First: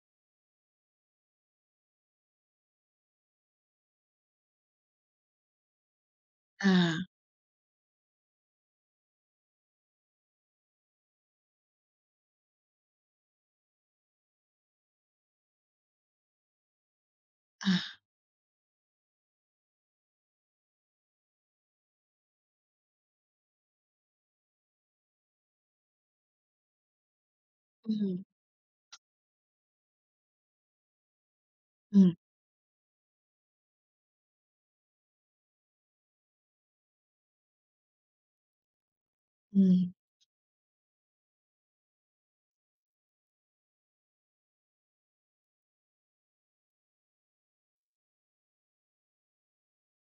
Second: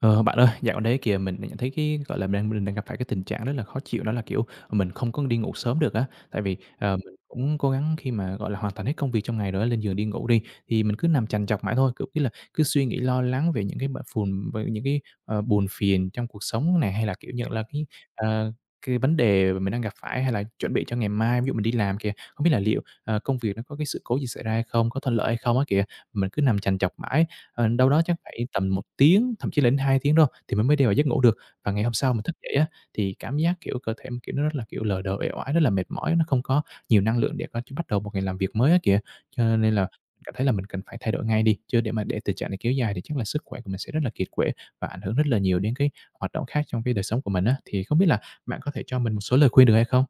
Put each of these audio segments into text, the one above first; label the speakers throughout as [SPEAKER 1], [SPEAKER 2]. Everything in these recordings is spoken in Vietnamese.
[SPEAKER 1] Ờ, Bạn ơi, dạo gần đây kìa mình nhận thấy cái, gọi là, mình đang gặp phải cái tình trạng rất là khó chịu, đó là, kiểu, mình không có đi ngủ sớm được á. Tại vì,
[SPEAKER 2] À,
[SPEAKER 1] mình cũng cố gắng khi mà, gọi là, hoàn thành hết công việc trong ngày rồi á, lên giường đi ngủ đi, thì mình cứ nằm chằn chọc mãi thôi, kiểu như là, cứ suy nghĩ lo lắng về những cái bận phùn về những cái, buồn phiền trong cuộc sống này, hay là, kiểu như là,
[SPEAKER 2] à,
[SPEAKER 1] ờ, cái vấn đề mà mình đang gặp phải hay là chuẩn bị cho ngày mai. Ví dụ mình đi làm kìa, không biết là liệu, công việc nó có cái sự cố gì xảy ra hay không, có thuận lợi hay không á kìa. Mình cứ nằm chằn chọc mãi. Đâu đó chắc
[SPEAKER 2] ừm,
[SPEAKER 1] phải tầm 1 tiếng, thậm chí là đến 2 tiếng thôi thì mình mới đi vào giấc ngủ được. Và ngày hôm sau
[SPEAKER 2] ừm,
[SPEAKER 1] mình thức dậy á, thì cảm giác, kiểu, cơ thể mình, kiểu, nó rất là, kiểu, lờ đờ, uể oải, rất là mệt mỏi, nó không có nhiều năng lượng để có bắt đầu một ngày làm việc mới á kìa. Cho nên là
[SPEAKER 2] ừm,
[SPEAKER 1] cảm thấy là mình cần phải thay đổi ngay đi, chứ để tình trạng này kéo dài thì chắc là sức khỏe của mình sẽ rất là kiệt quệ và ảnh hưởng rất là nhiều đến cái hoạt động khác trong cái đời sống của mình á. Thì không biết là bạn có thể cho mình một số lời khuyên được hay không?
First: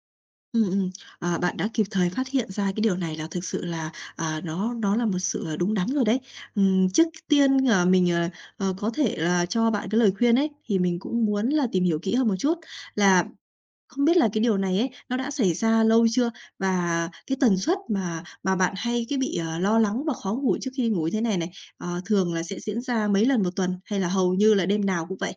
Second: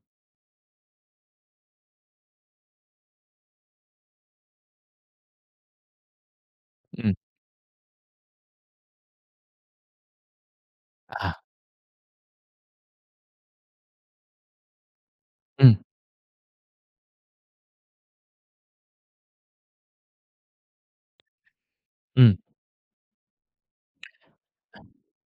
[SPEAKER 2] ừm. Bạn đã kịp thời phát hiện ra cái điều này là thực sự là, nó là một sự, đúng đắn rồi đấy. Trước
[SPEAKER 1] Ừm.
[SPEAKER 2] tiên, mình, có thể là cho bạn cái lời khuyên ấy, thì mình cũng
[SPEAKER 1] À.
[SPEAKER 2] muốn là tìm hiểu kỹ hơn một chút là không biết là cái điều này ấy, nó đã xảy
[SPEAKER 1] Ừm,
[SPEAKER 2] ra lâu chưa? Và cái tần suất mà bạn hay cái bị, lo lắng và khó ngủ trước khi ngủ thế này này,
[SPEAKER 1] ừm.
[SPEAKER 2] thường là sẽ diễn ra mấy lần một tuần hay là hầu như là đêm nào cũng vậy?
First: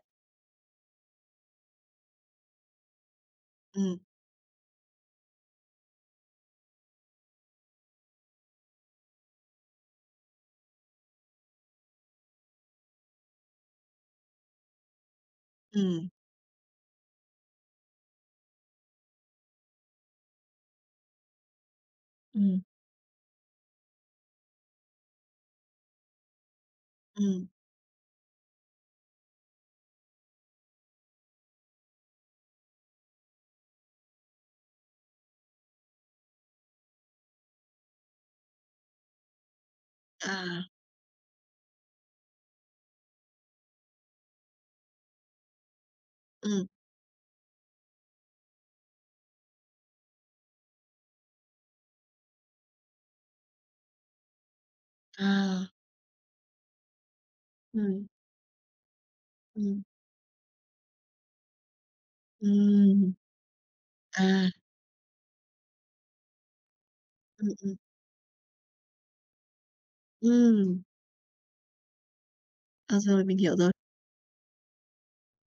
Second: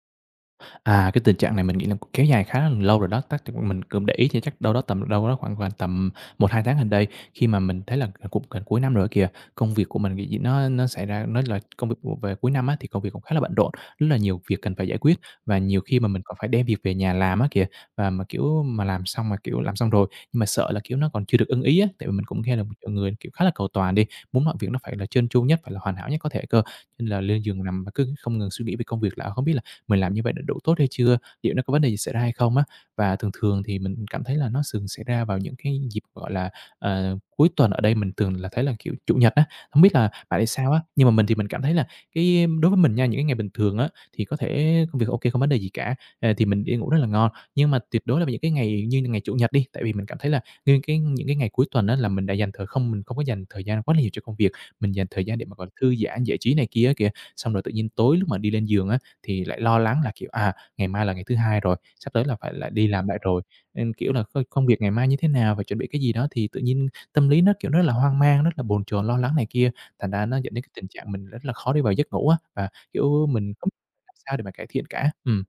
[SPEAKER 1] À, cái tình trạng này mình nghĩ là kéo dài khá là lâu rồi đó, tác chắc mình
[SPEAKER 2] Ừm,
[SPEAKER 1] cũng để ý thì chắc đâu đó tầm đâu đó khoảng khoảng tầm 1 2 tháng gần đây, khi mà mình thấy là cũng gần cuối năm rồi kìa, công việc của mình cái gì nó xảy ra, nó là công việc của về cuối năm á, thì công việc cũng khá là bận rộn, rất là nhiều việc cần phải giải quyết và nhiều khi mà
[SPEAKER 2] ừm,
[SPEAKER 1] mình còn phải đem việc về nhà làm á kìa. Và mà, kiểu, mà làm xong mà, kiểu, làm xong rồi, nhưng mà sợ là, kiểu, nó còn chưa được ưng ý á, tại vì mình cũng nghe
[SPEAKER 2] ừm,
[SPEAKER 1] là một người, kiểu, khá là cầu toàn đi, muốn mọi việc nó phải là trơn tru nhất, phải là hoàn hảo nhất có thể cơ, nên là lên
[SPEAKER 2] ừm.
[SPEAKER 1] giường nằm mà cứ không ngừng suy nghĩ về công việc là không biết là mình làm như vậy đã đủ tốt hay chưa? Liệu nó có vấn đề gì xảy ra hay không á? Và thường thường thì mình cảm thấy là nó thường xảy ra vào những cái dịp, gọi là, cuối tuần, ở đây mình thường là thấy là, kiểu, Chủ nhật á. Không biết là bạn thì
[SPEAKER 2] À,
[SPEAKER 1] sao á? Nhưng mà mình thì mình cảm thấy là cái đối với mình nha, những cái ngày bình thường á, thì có thể công việc ok không vấn đề gì cả, thì mình
[SPEAKER 2] ừm,
[SPEAKER 1] đi ngủ rất là ngon. Nhưng mà tuyệt đối là những cái ngày như ngày Chủ nhật đi, tại vì mình cảm thấy là những cái ngày cuối tuần á là mình không có dành thời gian quá là nhiều cho công việc, mình dành thời gian để mà
[SPEAKER 2] à,
[SPEAKER 1] còn thư giãn, giải trí này kia kìa. Xong rồi tự nhiên
[SPEAKER 2] ừm,
[SPEAKER 1] tối lúc mà đi lên giường á thì lại lo
[SPEAKER 2] ừm,
[SPEAKER 1] lắng là, kiểu, ngày mai là ngày thứ Hai rồi, sắp tới là phải lại đi làm
[SPEAKER 2] ừm,
[SPEAKER 1] lại rồi, nên, kiểu là,
[SPEAKER 2] à,
[SPEAKER 1] coi công việc ngày mai như thế nào, và chuẩn bị cái gì đó thì tự nhiên tâm lý
[SPEAKER 2] ừm,
[SPEAKER 1] nó, kiểu,
[SPEAKER 2] ừm,
[SPEAKER 1] rất là hoang mang, rất là bồn chồn, lo lắng này kia, thành ra nó dẫn đến cái
[SPEAKER 2] ừm.
[SPEAKER 1] tình trạng mình rất là khó đi vào giấc ngủ á, và,
[SPEAKER 2] Ờ, rồi,
[SPEAKER 1] kiểu,
[SPEAKER 2] mình
[SPEAKER 1] mình
[SPEAKER 2] hiểu
[SPEAKER 1] không
[SPEAKER 2] rồi.
[SPEAKER 1] làm sao để mà cải thiện cả.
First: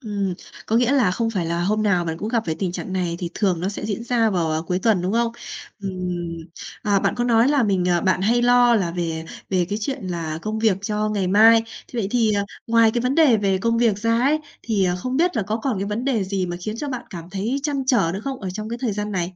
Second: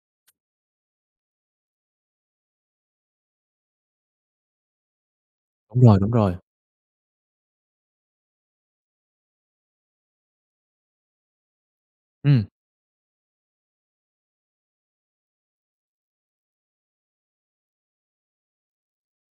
[SPEAKER 2] Ừm, có nghĩa là không phải là hôm nào bạn cũng gặp phải tình trạng này thì thường nó sẽ diễn ra vào, cuối tuần, đúng không?
[SPEAKER 1] Đúng rồi, đúng rồi.
[SPEAKER 2] Ừm, bạn có nói là mình, à bạn hay lo là về về cái chuyện là công việc cho ngày mai. Thế vậy thì,
[SPEAKER 1] Ừm.
[SPEAKER 2] ngoài cái vấn đề về công việc ra ấy, thì, không biết là có còn cái vấn đề gì mà khiến cho bạn cảm thấy trăn trở nữa không ở trong cái thời gian này?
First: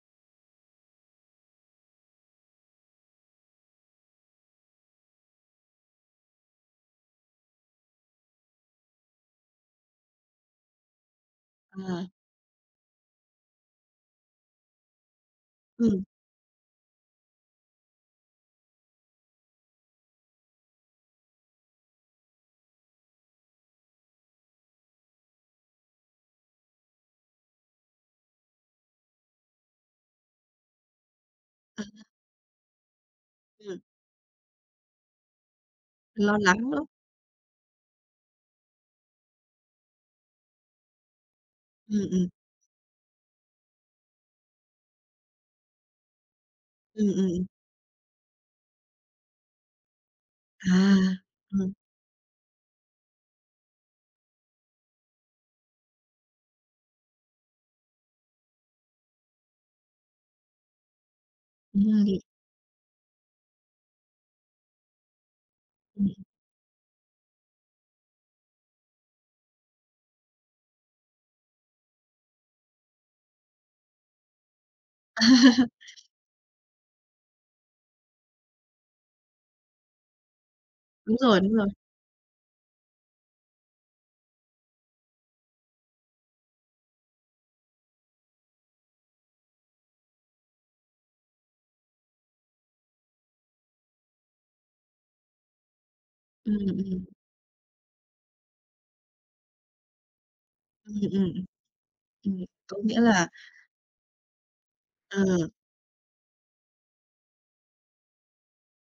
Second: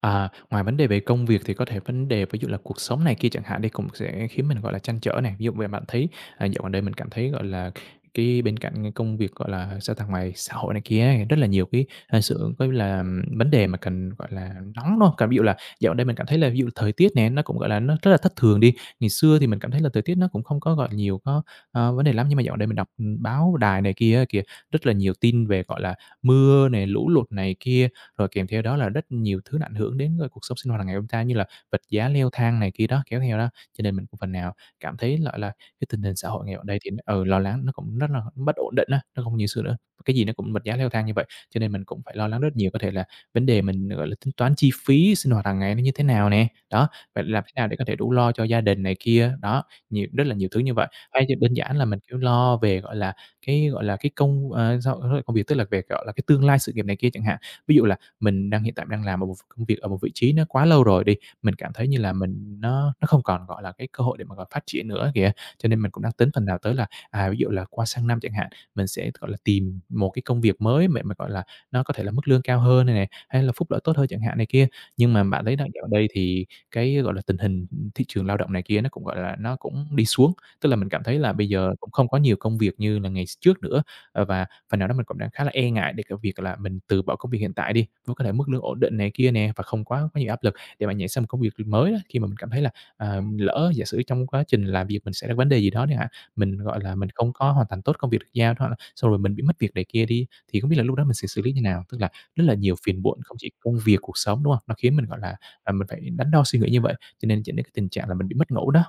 [SPEAKER 1] À, ngoài vấn đề về công việc thì có thể vấn đề ví dụ là cuộc sống này kia chẳng hạn đi cũng sẽ khiến mình, gọi là, trăn trở này. Ví dụ về bạn thấy, dạo gần đây mình cảm thấy, gọi là, cái bên cạnh cái công việc, gọi là, sao ta, ngoài xã hội này kia ấy, rất là nhiều cái,
[SPEAKER 2] Ờ,
[SPEAKER 1] sự coi là vấn đề mà cần, gọi là, nóng, đúng hông? Còn ví dụ là dạo gần
[SPEAKER 2] ừm,
[SPEAKER 1] đây mình cảm thấy là ví dụ thời tiết này nó cũng, gọi là, nó rất là thất thường đi. Ngày xưa thì mình cảm thấy là thời tiết nó cũng không có, gọi, nhiều có, vấn đề lắm, nhưng mà dạo gần đây mình đọc, báo đài này kia á kìa, rất là nhiều tin về, gọi là, mưa này, lũ lụt này kia, rồi kèm theo đó là rất nhiều thứ nó ảnh hưởng đến, cuộc sống sinh hoạt hàng ngày của chúng ta như là vật giá leo thang này kia đó, kéo theo đó.
[SPEAKER 2] ừm,
[SPEAKER 1] Cho nên mình cũng phần nào cảm thấy, gọi là, cái tình hình xã
[SPEAKER 2] lo
[SPEAKER 1] hội ngày ở
[SPEAKER 2] lắng
[SPEAKER 1] đây
[SPEAKER 2] nữa.
[SPEAKER 1] thì ở lo lắng nó cũng rất là bất ổn định á, nó không như xưa nữa, cái gì nó cũng vật giá leo thang như vậy, cho nên mình cũng
[SPEAKER 2] Ừm,
[SPEAKER 1] phải
[SPEAKER 2] ừm.
[SPEAKER 1] lo lắng rất nhiều. Có thể là vấn đề mình, gọi là, tính toán chi phí sinh hoạt hàng ngày nó như thế nào nè, đó,
[SPEAKER 2] Ừm,
[SPEAKER 1] vậy làm
[SPEAKER 2] ừm.
[SPEAKER 1] thế nào để có thể đủ lo cho gia đình này kia, đó, nhiều rất là nhiều thứ như
[SPEAKER 2] À,
[SPEAKER 1] vậy. Hay thì đơn
[SPEAKER 2] ừm,
[SPEAKER 1] giản là mình, kiểu, lo về, gọi là, cái công, ờ, sao, công việc tức là về, gọi là, cái tương lai sự nghiệp này kia chẳng hạn. Ví dụ là mình hiện tại đang làm ở một công việc ở một vị trí nó quá lâu rồi đi, mình cảm thấy như là
[SPEAKER 2] ừm,
[SPEAKER 1] mình nó không còn, gọi là, cái cơ hội để mà, gọi, phát triển nữa kìa. Cho nên mình cũng đang
[SPEAKER 2] ừm.
[SPEAKER 1] tính phần nào tới là, ví dụ là qua sang năm chẳng hạn, mình sẽ, gọi là, tìm một cái công việc mới mà, gọi là, nó có thể là mức lương cao hơn này này, hay là phúc lợi tốt hơn chẳng hạn này kia. Nhưng mà bạn thấy là dạo đây thì cái, gọi là, tình hình thị trường lao động này kia nó cũng, gọi là, nó cũng đi xuống, tức là mình cảm
[SPEAKER 2] Đúng
[SPEAKER 1] thấy là
[SPEAKER 2] rồi,
[SPEAKER 1] bây
[SPEAKER 2] đúng rồi.
[SPEAKER 1] giờ cũng không có nhiều công việc như là ngày trước nữa, và phần nào đó mình cũng đang khá là e ngại để cái việc là mình từ bỏ công việc hiện tại đi, với có thể mức lương ổn định này kia nè, và không quá quá nhiều áp lực để mà nhảy sang một công việc mới á. Khi mà mình cảm thấy là, lỡ giả sử trong quá trình làm việc mình sẽ ra vấn đề gì đó đi hả, mình,
[SPEAKER 2] Ừm,
[SPEAKER 1] gọi là,
[SPEAKER 2] ừm,
[SPEAKER 1] mình không có hoàn thành tốt công việc được giao đó, xong rồi mình bị mất việc này kia đi, thì không biết là lúc đó
[SPEAKER 2] ừm,
[SPEAKER 1] mình sẽ
[SPEAKER 2] ừm,
[SPEAKER 1] xử lý như nào? Tức là rất là nhiều
[SPEAKER 2] Có nghĩa
[SPEAKER 1] phiền muộn
[SPEAKER 2] là
[SPEAKER 1] không chỉ công việc, cuộc sống, đúng không? Nó khiến mình, gọi
[SPEAKER 2] ờ.
[SPEAKER 1] là, mình phải đắn đo suy nghĩ như vậy, cho nên dẫn đến cái tình trạng là mình bị mất ngủ đó.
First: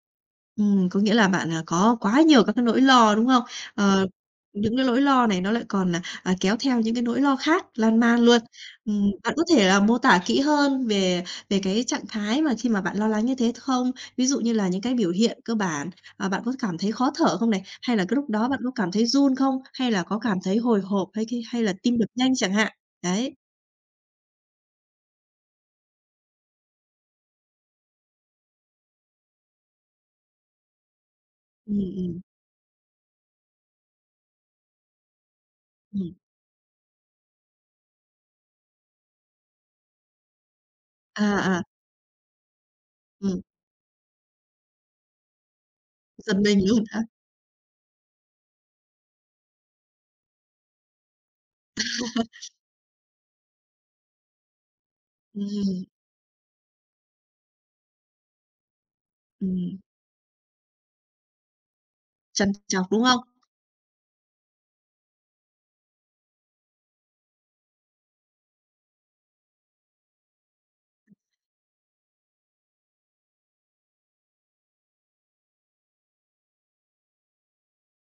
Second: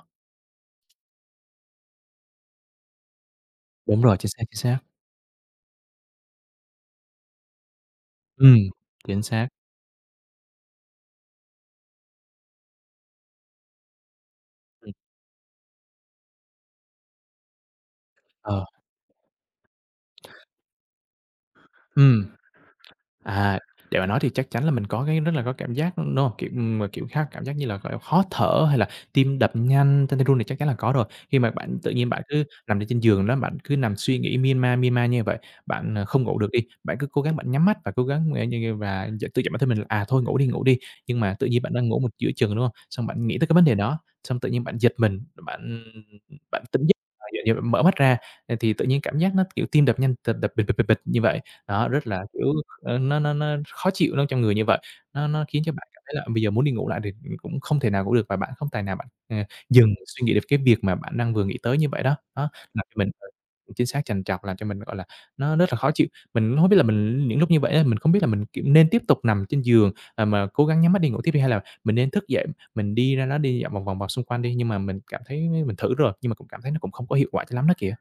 [SPEAKER 2] Có nghĩa là bạn, có quá nhiều các cái nỗi lo, đúng không?
[SPEAKER 1] Đúng
[SPEAKER 2] Ờ,
[SPEAKER 1] rồi, chính xác, chính
[SPEAKER 2] những
[SPEAKER 1] xác.
[SPEAKER 2] cái nỗi lo này nó lại còn, kéo theo những cái nỗi lo khác lan man luôn.
[SPEAKER 1] Ừm, chính
[SPEAKER 2] Bạn có
[SPEAKER 1] xác.
[SPEAKER 2] thể là mô tả kỹ hơn về về cái trạng thái mà khi mà bạn lo lắng như thế không? Ví dụ như là những
[SPEAKER 1] Ừm,
[SPEAKER 2] cái biểu hiện cơ bản, bạn có cảm thấy khó thở không này? Hay là cái lúc đó bạn
[SPEAKER 1] ờ,
[SPEAKER 2] có cảm thấy run không? Hay là có cảm thấy hồi hộp hay là tim đập
[SPEAKER 1] ừm.
[SPEAKER 2] nhanh chẳng hạn? Đấy.
[SPEAKER 1] À, để mà nói thì chắc chắn là mình có cái rất là có cảm giác, đúng hông? Kiểu, khác cảm giác như là, gọi là, khó thở hay là tim đập nhanh, chân tay run thì chắc chắn là có rồi. Khi mà bạn
[SPEAKER 2] Ừm,
[SPEAKER 1] tự nhiên
[SPEAKER 2] ừm,
[SPEAKER 1] bạn cứ nằm trên trên giường đó, bạn cứ nằm suy nghĩ mia man như vậy, bạn,
[SPEAKER 2] ừm.
[SPEAKER 1] không ngủ được đi, bạn cứ cố gắng bạn nhắm mắt và cố gắng, như như và tự dặn bản thân mình là "À, thôi ngủ đi, ngủ đi." Nhưng mà tự
[SPEAKER 2] À,
[SPEAKER 1] nhiên
[SPEAKER 2] à,
[SPEAKER 1] bạn đang ngủ một giữa chừng, đúng không? Xong bạn nghĩ
[SPEAKER 2] ừm,
[SPEAKER 1] tới cái vấn đề đó, xong tự nhiên bạn giật mình, bạn
[SPEAKER 2] giật
[SPEAKER 1] bạn
[SPEAKER 2] mình
[SPEAKER 1] tỉnh
[SPEAKER 2] luôn
[SPEAKER 1] giấc,
[SPEAKER 2] hả?
[SPEAKER 1] dạng như bạn mở mắt ra, thì tự nhiên cảm giác nó, kiểu, tim đập nhanh, đập đập bịch, bịch, bịch, bịch như vậy. Đó, rất là, kiểu Ờ, nó khó chịu nó trong người như vậy, nó khiến cho
[SPEAKER 2] Ừm,
[SPEAKER 1] bạn cảm thấy là bây giờ muốn đi ngủ lại thì cũng không thể nào ngủ được và bạn không tài nào bạn
[SPEAKER 2] ừm,
[SPEAKER 1] dừng suy nghĩ được cái việc mà bạn đang vừa nghĩ tới như vậy đó. Đó,
[SPEAKER 2] trằn
[SPEAKER 1] làm
[SPEAKER 2] trọc,
[SPEAKER 1] cho
[SPEAKER 2] đúng
[SPEAKER 1] mình,
[SPEAKER 2] không?
[SPEAKER 1] ờ, chính xác, trằn trọc, làm cho mình, gọi là, nó rất là khó chịu. Mình không biết là mình những lúc như vậy á, mình không biết là mình, kiểu, nên tiếp tục nằm trên giường, à, mà cố gắng nhắm mắt đi ngủ tiếp đi hay là mình nên thức dậy, mình đi ra đó đi dạo vòng vòng vòng xung quanh đi, nhưng mà mình cảm thấy mình thử rồi, nhưng mà cũng cảm thấy nó cũng không có hiệu quả cho lắm đó kìa.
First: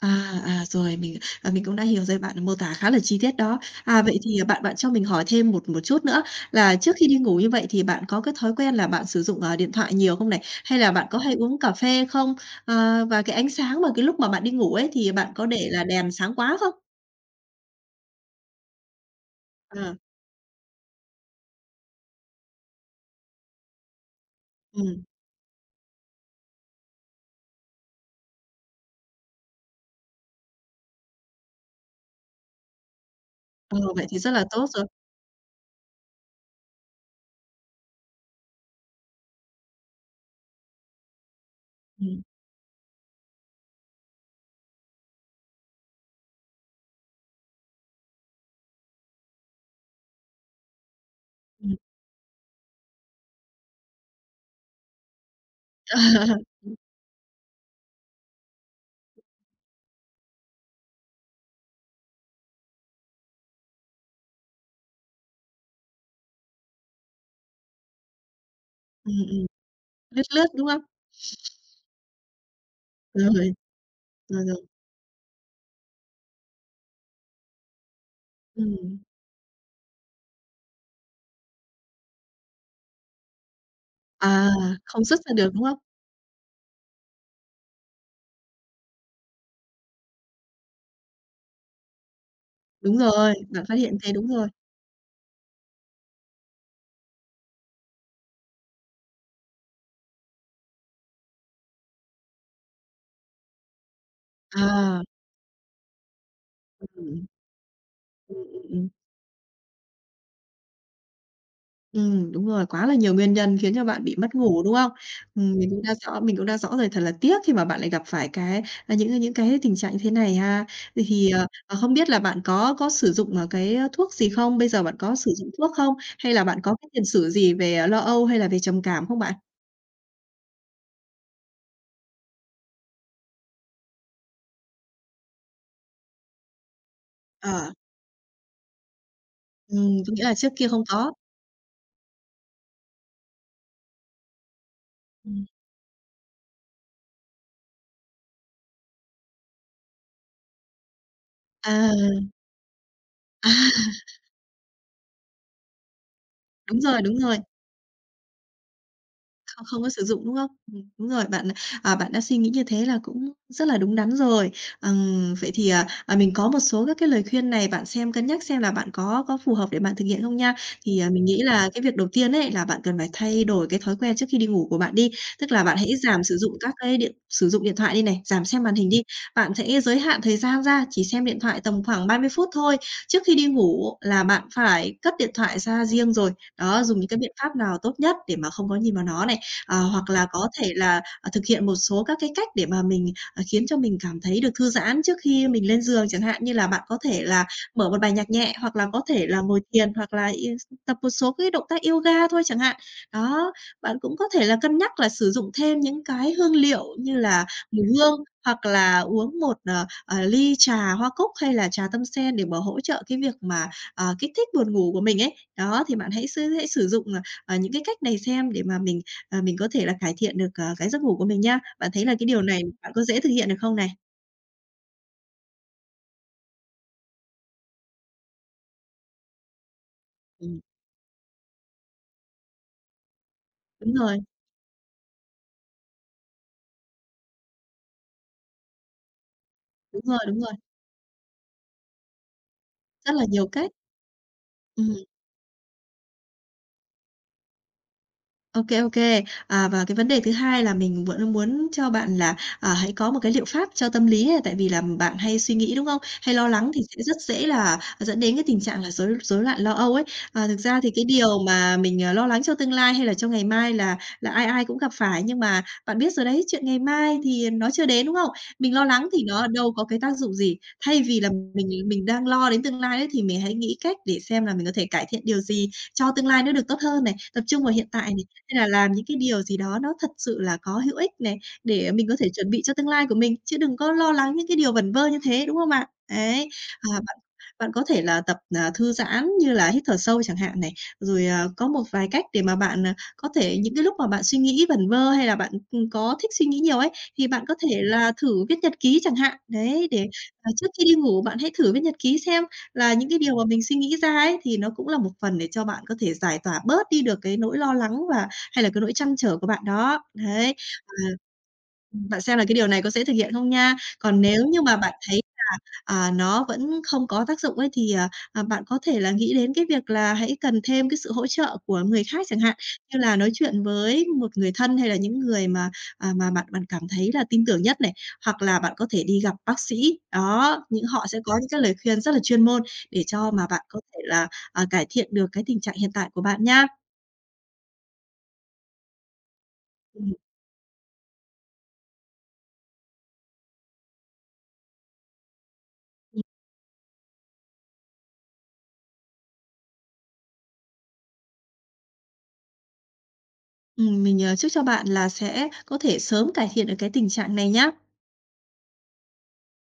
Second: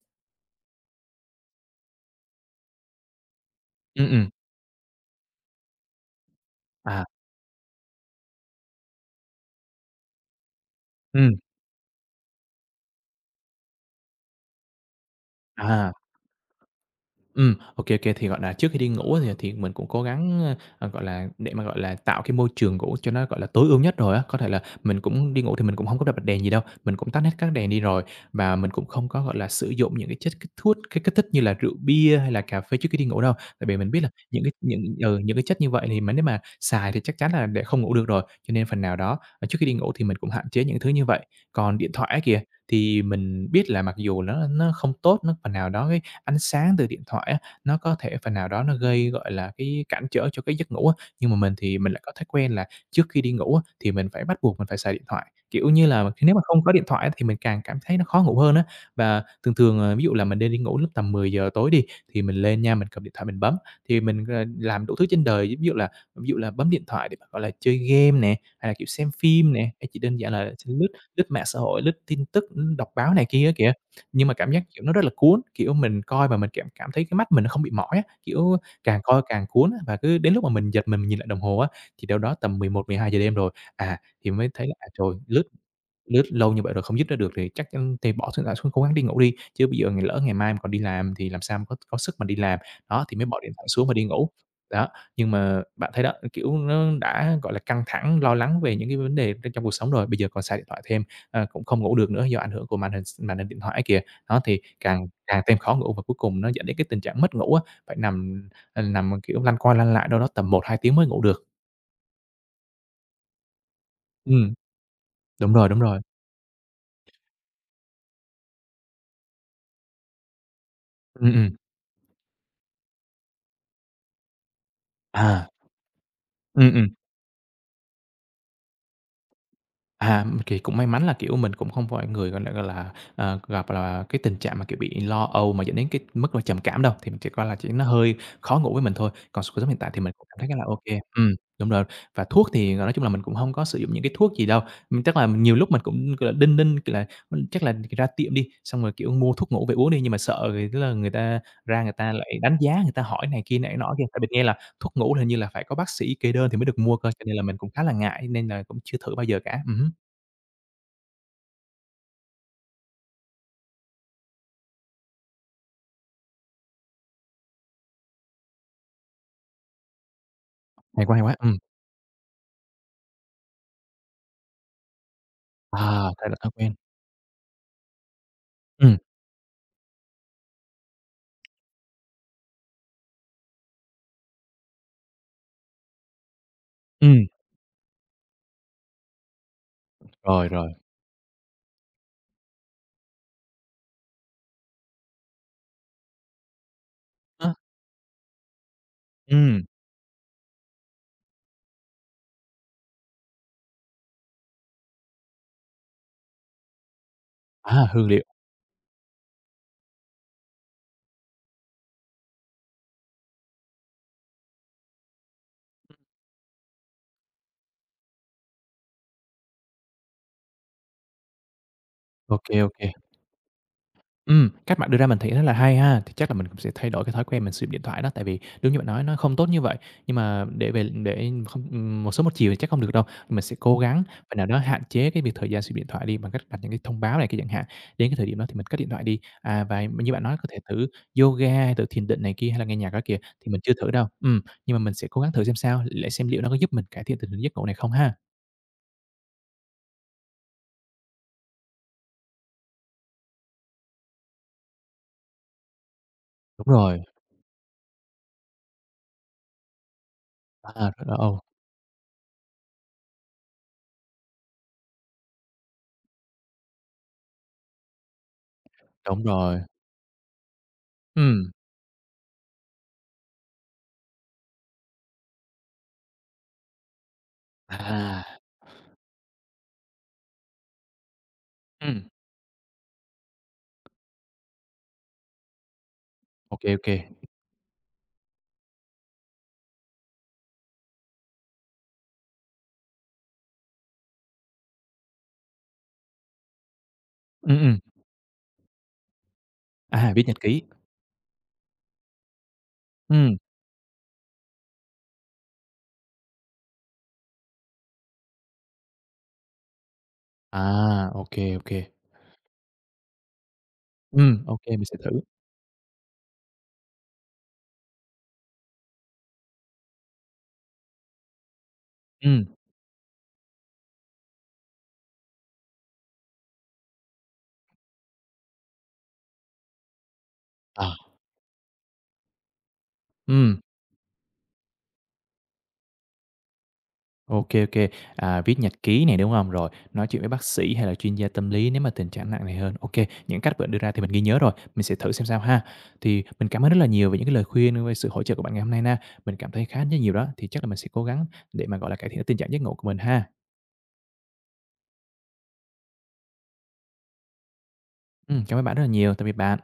[SPEAKER 2] À, rồi, mình cũng đã hiểu rồi, bạn mô tả khá là chi tiết đó. À,
[SPEAKER 1] Ừ,
[SPEAKER 2] vậy
[SPEAKER 1] ừ.
[SPEAKER 2] thì bạn bạn cho mình hỏi thêm một một chút nữa là trước
[SPEAKER 1] À,
[SPEAKER 2] khi đi ngủ như vậy thì bạn có cái thói quen là bạn sử dụng, điện thoại nhiều không này? Hay là bạn có
[SPEAKER 1] ừ,
[SPEAKER 2] hay uống cà phê không? Và cái ánh sáng mà cái lúc mà bạn đi ngủ ấy thì bạn có để là
[SPEAKER 1] à.
[SPEAKER 2] đèn sáng quá không?
[SPEAKER 1] Ô kê. Thì, gọi là, trước khi đi ngủ á thì mình cũng
[SPEAKER 2] à
[SPEAKER 1] cố gắng, gọi là, để mà, gọi là, tạo cái môi trường ngủ cho nó, gọi là, tối ưu nhất rồi á. Có thể là mình
[SPEAKER 2] ừm,
[SPEAKER 1] cũng đi ngủ thì mình cũng hông có bật bật đèn gì đâu, mình cũng tắt hết các đèn đi rồi và mình cũng không có, gọi là, sử dụng những cái chất kích thuốc cái kích thích như là rượu bia hay là cà phê trước khi đi ngủ đâu. Tại vì
[SPEAKER 2] ờ,
[SPEAKER 1] mình biết
[SPEAKER 2] vậy
[SPEAKER 1] là
[SPEAKER 2] thì rất
[SPEAKER 1] những
[SPEAKER 2] là
[SPEAKER 1] cái
[SPEAKER 2] tốt
[SPEAKER 1] những
[SPEAKER 2] rồi.
[SPEAKER 1] ừ, những cái chất như vậy thì mà nếu mà xài thì chắc chắn là để không ngủ được rồi, cho nên phần nào đó, trước khi đi ngủ thì mình cũng hạn chế những thứ như vậy. Còn điện thoại á
[SPEAKER 2] Ừm,
[SPEAKER 1] kìa, thì mình biết là mặc dù nó không tốt, nó phần nào đó cái ánh sáng từ điện thoại á, nó có thể phần nào đó nó gây, gọi là, cái cản trở cho cái giấc ngủ á. Nhưng mà mình
[SPEAKER 2] ừm, ừm,
[SPEAKER 1] thì mình lại có thói quen là trước khi đi ngủ á, thì mình phải bắt buộc mình phải xài điện thoại, kiểu như là,
[SPEAKER 2] ừm,
[SPEAKER 1] nếu mà không có điện thoại á, thì mình càng cảm thấy nó khó ngủ hơn á. Và thường thường, ví dụ là mình nên đi ngủ lúc tầm 10 giờ tối đi, thì mình lên nha, mình cầm điện thoại mình bấm, thì mình, làm đủ thứ trên đời, ví dụ là bấm điện thoại để mà, gọi là, chơi game nè, hay là, kiểu, xem phim nè, hay chỉ đơn
[SPEAKER 2] lướt
[SPEAKER 1] giản là
[SPEAKER 2] lướt, đúng không?
[SPEAKER 1] lướt lướt mạng xã hội, lướt tin tức, đọc báo này kia á
[SPEAKER 2] Rồi,
[SPEAKER 1] kìa. Nhưng mà
[SPEAKER 2] rồi,
[SPEAKER 1] cảm giác,
[SPEAKER 2] rồi,
[SPEAKER 1] kiểu, nó rất là cuốn, kiểu, mình coi mà mình cảm cảm thấy cái mắt mình nó không bị mỏi á, kiểu, càng
[SPEAKER 2] ừm.
[SPEAKER 1] coi càng cuốn á, và cứ đến lúc mà mình giật mình nhìn lại đồng hồ á, thì đâu đó tầm 11:00 giờ đêm rồi, à, thì mới
[SPEAKER 2] À,
[SPEAKER 1] thấy là, à,
[SPEAKER 2] không
[SPEAKER 1] trời,
[SPEAKER 2] xuất ra
[SPEAKER 1] lướt
[SPEAKER 2] được, đúng không?
[SPEAKER 1] lướt lâu như vậy rồi không dứt ra được thì chắc, thì bỏ điện thoại xuống cố gắng đi ngủ đi, chứ bây giờ ngày lỡ ngày mai mà còn đi làm thì làm sao mà có sức mà đi làm.
[SPEAKER 2] Đúng
[SPEAKER 1] Đó, thì mới
[SPEAKER 2] rồi,
[SPEAKER 1] bỏ điện
[SPEAKER 2] bạn
[SPEAKER 1] thoại
[SPEAKER 2] phát
[SPEAKER 1] xuống mà
[SPEAKER 2] hiện
[SPEAKER 1] đi
[SPEAKER 2] thế,
[SPEAKER 1] ngủ.
[SPEAKER 2] đúng rồi.
[SPEAKER 1] Đó, nhưng mà bạn thấy đó, kiểu, nó đã, gọi là, căng thẳng, lo lắng về những cái vấn đề trong cuộc sống rồi, bây giờ còn xài điện thoại thêm, à, cũng không ngủ được nữa do ảnh hưởng của màn hình điện thoại kìa. Đó, thì
[SPEAKER 2] À,
[SPEAKER 1] càng càng thêm khó ngủ và cuối cùng nó dẫn đến cái tình trạng
[SPEAKER 2] ừm,
[SPEAKER 1] mất ngủ á, phải
[SPEAKER 2] ừm,
[SPEAKER 1] nằm, ờ,
[SPEAKER 2] ừm.
[SPEAKER 1] nằm, kiểu, lăn qua lăn lại đâu đó tầm 1 2 tiếng mới ngủ được.
[SPEAKER 2] Đúng rồi, quá là nhiều nguyên nhân khiến cho bạn bị mất
[SPEAKER 1] Ừm,
[SPEAKER 2] ngủ, đúng không?
[SPEAKER 1] đúng rồi,
[SPEAKER 2] Mình
[SPEAKER 1] đúng
[SPEAKER 2] cũng đã
[SPEAKER 1] rồi.
[SPEAKER 2] rõ mình cũng đã rõ rồi, thật là tiếc khi mà bạn lại gặp phải cái, những cái tình trạng như thế này ha. Vậy thì,
[SPEAKER 1] Ừm, ừm.
[SPEAKER 2] không biết là bạn có sử dụng, cái, thuốc gì không? Bây giờ bạn có sử
[SPEAKER 1] À,
[SPEAKER 2] dụng thuốc không? Hay là bạn có cái
[SPEAKER 1] ừm.
[SPEAKER 2] tiền sử gì về, lo âu hay là về trầm cảm không bạn?
[SPEAKER 1] À, thì cũng may mắn là, kiểu, mình cũng không phải người, gọi là, gặp là cái tình trạng mà, kiểu, bị lo âu mà dẫn đến cái mức là trầm cảm đâu, thì mình chỉ coi là chỉ
[SPEAKER 2] Ờ.
[SPEAKER 1] nó hơi khó ngủ với mình thôi, còn cuộc sống hiện tại thì mình
[SPEAKER 2] Có nghĩa
[SPEAKER 1] cũng
[SPEAKER 2] là
[SPEAKER 1] cảm thấy
[SPEAKER 2] trước
[SPEAKER 1] khá là
[SPEAKER 2] kia
[SPEAKER 1] ô
[SPEAKER 2] không
[SPEAKER 1] kê.
[SPEAKER 2] có.
[SPEAKER 1] Đúng rồi, và thuốc thì, nói chung là mình cũng hông có sử dụng những cái thuốc gì đâu, chắc là
[SPEAKER 2] Ừm.
[SPEAKER 1] nhiều lúc mình cũng, gọi là, đinh ninh, kiểu là, chắc là ra tiệm đi, xong rồi, kiểu, mua thuốc ngủ về uống đi, nhưng mà sợ thì tức là người ta ra người ta lại
[SPEAKER 2] À,
[SPEAKER 1] đánh giá, người ta hỏi này
[SPEAKER 2] à,
[SPEAKER 1] kia nọ nọ kia, tại mình nghe là thuốc ngủ là hình như là phải có bác sĩ kê đơn thì mới được
[SPEAKER 2] đúng
[SPEAKER 1] mua
[SPEAKER 2] rồi,
[SPEAKER 1] cơ,
[SPEAKER 2] đúng
[SPEAKER 1] cho nên
[SPEAKER 2] rồi.
[SPEAKER 1] là mình cũng khá là ngại nên là cũng chưa thử bao giờ cả.
[SPEAKER 2] Không, không có
[SPEAKER 1] Hứm.
[SPEAKER 2] sử dụng, đúng không? Đúng rồi, bạn đã suy nghĩ như thế là cũng rất là đúng đắn rồi. Vậy thì, mình có một số các cái lời khuyên này bạn xem cân nhắc xem là bạn có phù hợp để bạn thực hiện không nha. Thì,
[SPEAKER 1] Hay
[SPEAKER 2] mình
[SPEAKER 1] quá,
[SPEAKER 2] nghĩ là cái việc đầu tiên ấy là bạn cần phải thay đổi cái thói quen trước khi đi ngủ của bạn đi, tức là bạn hãy
[SPEAKER 1] à,
[SPEAKER 2] giảm
[SPEAKER 1] thay đổi
[SPEAKER 2] sử
[SPEAKER 1] thói
[SPEAKER 2] dụng
[SPEAKER 1] quen.
[SPEAKER 2] các cái điện sử dụng điện thoại đi này, giảm xem màn hình
[SPEAKER 1] Ừm,
[SPEAKER 2] đi. Bạn sẽ giới hạn thời gian ra, chỉ xem điện thoại tầm khoảng 30 phút thôi. Trước khi đi ngủ là bạn phải cất điện thoại ra riêng rồi, đó, dùng những cái
[SPEAKER 1] ừm,
[SPEAKER 2] biện pháp nào tốt nhất để mà không có nhìn vào nó này hoặc là
[SPEAKER 1] rồi,
[SPEAKER 2] có
[SPEAKER 1] rồi.
[SPEAKER 2] thể là, thực hiện một số các cái cách để mà mình, khiến cho mình cảm thấy được thư giãn trước khi mình lên giường, chẳng hạn như là bạn có thể là
[SPEAKER 1] Á,
[SPEAKER 2] mở một bài nhạc nhẹ, hoặc là có thể là ngồi
[SPEAKER 1] ừm,
[SPEAKER 2] thiền, hoặc là tập một số cái động tác yoga thôi chẳng hạn. Đó, bạn cũng có thể là cân nhắc là sử dụng thêm những cái hương liệu như là
[SPEAKER 1] à,
[SPEAKER 2] mùi
[SPEAKER 1] hương liệu,
[SPEAKER 2] hương, hoặc là uống một ly trà hoa cúc hay là trà tâm sen để mà hỗ trợ cái việc mà, kích thích buồn ngủ của mình ấy. Đó, thì bạn hãy hãy sử dụng, những cái cách này xem để mà mình có thể là cải thiện được, cái giấc ngủ của mình nhá. Bạn thấy là cái
[SPEAKER 1] ô
[SPEAKER 2] điều
[SPEAKER 1] kê,
[SPEAKER 2] này
[SPEAKER 1] ô kê.
[SPEAKER 2] bạn có dễ thực hiện được không này?
[SPEAKER 1] Cách bạn đưa ra mình thấy rất là hay ha. Thì chắc là mình cũng sẽ thay đổi cái thói quen mình sử dụng điện thoại đó, tại vì đúng như bạn nói nó không tốt như vậy, nhưng mà
[SPEAKER 2] Ừm,
[SPEAKER 1] để về để không một sớm một chiều thì chắc không được đâu. Mình sẽ cố
[SPEAKER 2] đúng
[SPEAKER 1] gắng
[SPEAKER 2] rồi,
[SPEAKER 1] phần nào đó hạn chế cái việc thời gian sử dụng điện thoại đi bằng cách đặt những cái thông báo này cái chẳng hạn. Đến cái thời điểm đó thì mình cất điện thoại đi. À, và
[SPEAKER 2] đúng
[SPEAKER 1] như
[SPEAKER 2] rồi,
[SPEAKER 1] bạn nói
[SPEAKER 2] đúng
[SPEAKER 1] có
[SPEAKER 2] rồi,
[SPEAKER 1] thể thử yoga hay thử thiền định này kia hay là nghe nhạc đó
[SPEAKER 2] rất
[SPEAKER 1] kìa,
[SPEAKER 2] là nhiều
[SPEAKER 1] thì mình
[SPEAKER 2] cách.
[SPEAKER 1] chưa thử đâu. Nhưng mà mình
[SPEAKER 2] Ừm.
[SPEAKER 1] sẽ cố gắng thử xem sao, lại xem liệu nó có giúp mình cải thiện tình hình giấc ngủ này không ha.
[SPEAKER 2] OK, OK. Và cái vấn đề thứ hai là mình vẫn muốn cho bạn là, hãy có một cái liệu pháp cho tâm lý ấy, tại vì là bạn hay suy nghĩ, đúng không? Hay lo
[SPEAKER 1] Đúng
[SPEAKER 2] lắng thì
[SPEAKER 1] rồi,
[SPEAKER 2] sẽ rất dễ là dẫn đến cái tình trạng là rối rối loạn lo âu ấy. Thực
[SPEAKER 1] à,
[SPEAKER 2] ra thì
[SPEAKER 1] rất
[SPEAKER 2] cái
[SPEAKER 1] là
[SPEAKER 2] điều
[SPEAKER 1] âu
[SPEAKER 2] mà mình, lo lắng cho tương lai hay là cho ngày mai là ai ai cũng gặp phải, nhưng mà bạn biết rồi đấy, chuyện ngày mai thì nó chưa đến, đúng không? Mình lo lắng
[SPEAKER 1] đúng
[SPEAKER 2] thì nó
[SPEAKER 1] rồi.
[SPEAKER 2] đâu có cái tác dụng gì. Thay vì là
[SPEAKER 1] Ừm.
[SPEAKER 2] mình đang lo đến tương lai đấy, thì mình hãy nghĩ cách để xem là mình có thể cải thiện điều gì cho tương lai nó được tốt hơn này, tập trung vào hiện tại
[SPEAKER 1] À,
[SPEAKER 2] hay là làm những cái điều gì đó nó thật sự là có hữu ích này, để
[SPEAKER 1] ừm,
[SPEAKER 2] mình có thể chuẩn bị cho tương lai của mình, chứ đừng có lo lắng những cái điều vẩn vơ như thế, đúng không ạ? Đấy,
[SPEAKER 1] ô kê.
[SPEAKER 2] bạn bạn có thể là tập, thư giãn như là hít thở sâu chẳng hạn này, rồi, có một vài cách để mà bạn, có thể những cái lúc mà bạn suy nghĩ vẩn vơ hay là bạn, có thích suy nghĩ nhiều ấy, thì bạn có
[SPEAKER 1] Ừm, ừm.
[SPEAKER 2] thể là thử viết nhật ký chẳng hạn. Đấy, để,
[SPEAKER 1] À, viết nhật ký.
[SPEAKER 2] trước khi đi ngủ bạn hãy thử viết nhật ký xem là những cái
[SPEAKER 1] Ừm,
[SPEAKER 2] điều mà mình suy nghĩ ra ấy, thì nó cũng là một phần để cho bạn có thể giải tỏa bớt đi được cái nỗi lo lắng và hay là cái nỗi trăn trở của bạn đó. Đấy,
[SPEAKER 1] à,
[SPEAKER 2] ờ,
[SPEAKER 1] ô kê, ô kê.
[SPEAKER 2] bạn xem là cái điều này có dễ thực hiện không nha. Còn nếu
[SPEAKER 1] Ô
[SPEAKER 2] như
[SPEAKER 1] kê,
[SPEAKER 2] mà
[SPEAKER 1] mình
[SPEAKER 2] bạn
[SPEAKER 1] sẽ thử.
[SPEAKER 2] thấy, nó vẫn không có tác dụng ấy thì, bạn có thể là nghĩ đến cái việc là hãy cần thêm cái sự hỗ trợ của người khác chẳng
[SPEAKER 1] Ừm,
[SPEAKER 2] hạn, như là nói chuyện với một người thân hay là những người mà, bạn bạn cảm thấy là tin tưởng nhất này, hoặc là bạn có thể đi gặp bác sĩ. Đó, những
[SPEAKER 1] à,
[SPEAKER 2] họ sẽ có những cái lời khuyên rất là chuyên môn để cho mà
[SPEAKER 1] ừm,
[SPEAKER 2] bạn có thể là, cải thiện được cái tình trạng hiện tại của bạn nha.
[SPEAKER 1] ô kê, ô kê. À, viết nhật ký này, đúng hông? Rồi nói
[SPEAKER 2] Ừm.
[SPEAKER 1] chuyện với bác sĩ hay là chuyên gia tâm lý nếu mà tình trạng nặng nề hơn. Ô kê, những cách bạn đưa ra thì mình ghi nhớ rồi, mình sẽ thử xem sao ha. Thì mình cảm ơn rất là nhiều về những cái lời khuyên với sự hỗ trợ của bạn ngày hôm nay na. Mình cảm thấy khá rất nhiều đó, thì chắc là mình sẽ cố gắng để mà, gọi là, cải thiện cái tình trạng giấc ngủ của mình ha.
[SPEAKER 2] Mình, chúc cho bạn là sẽ có thể sớm cải thiện được cái tình trạng này nhá.
[SPEAKER 1] Cảm ơn bạn rất là nhiều. Tạm biệt bạn.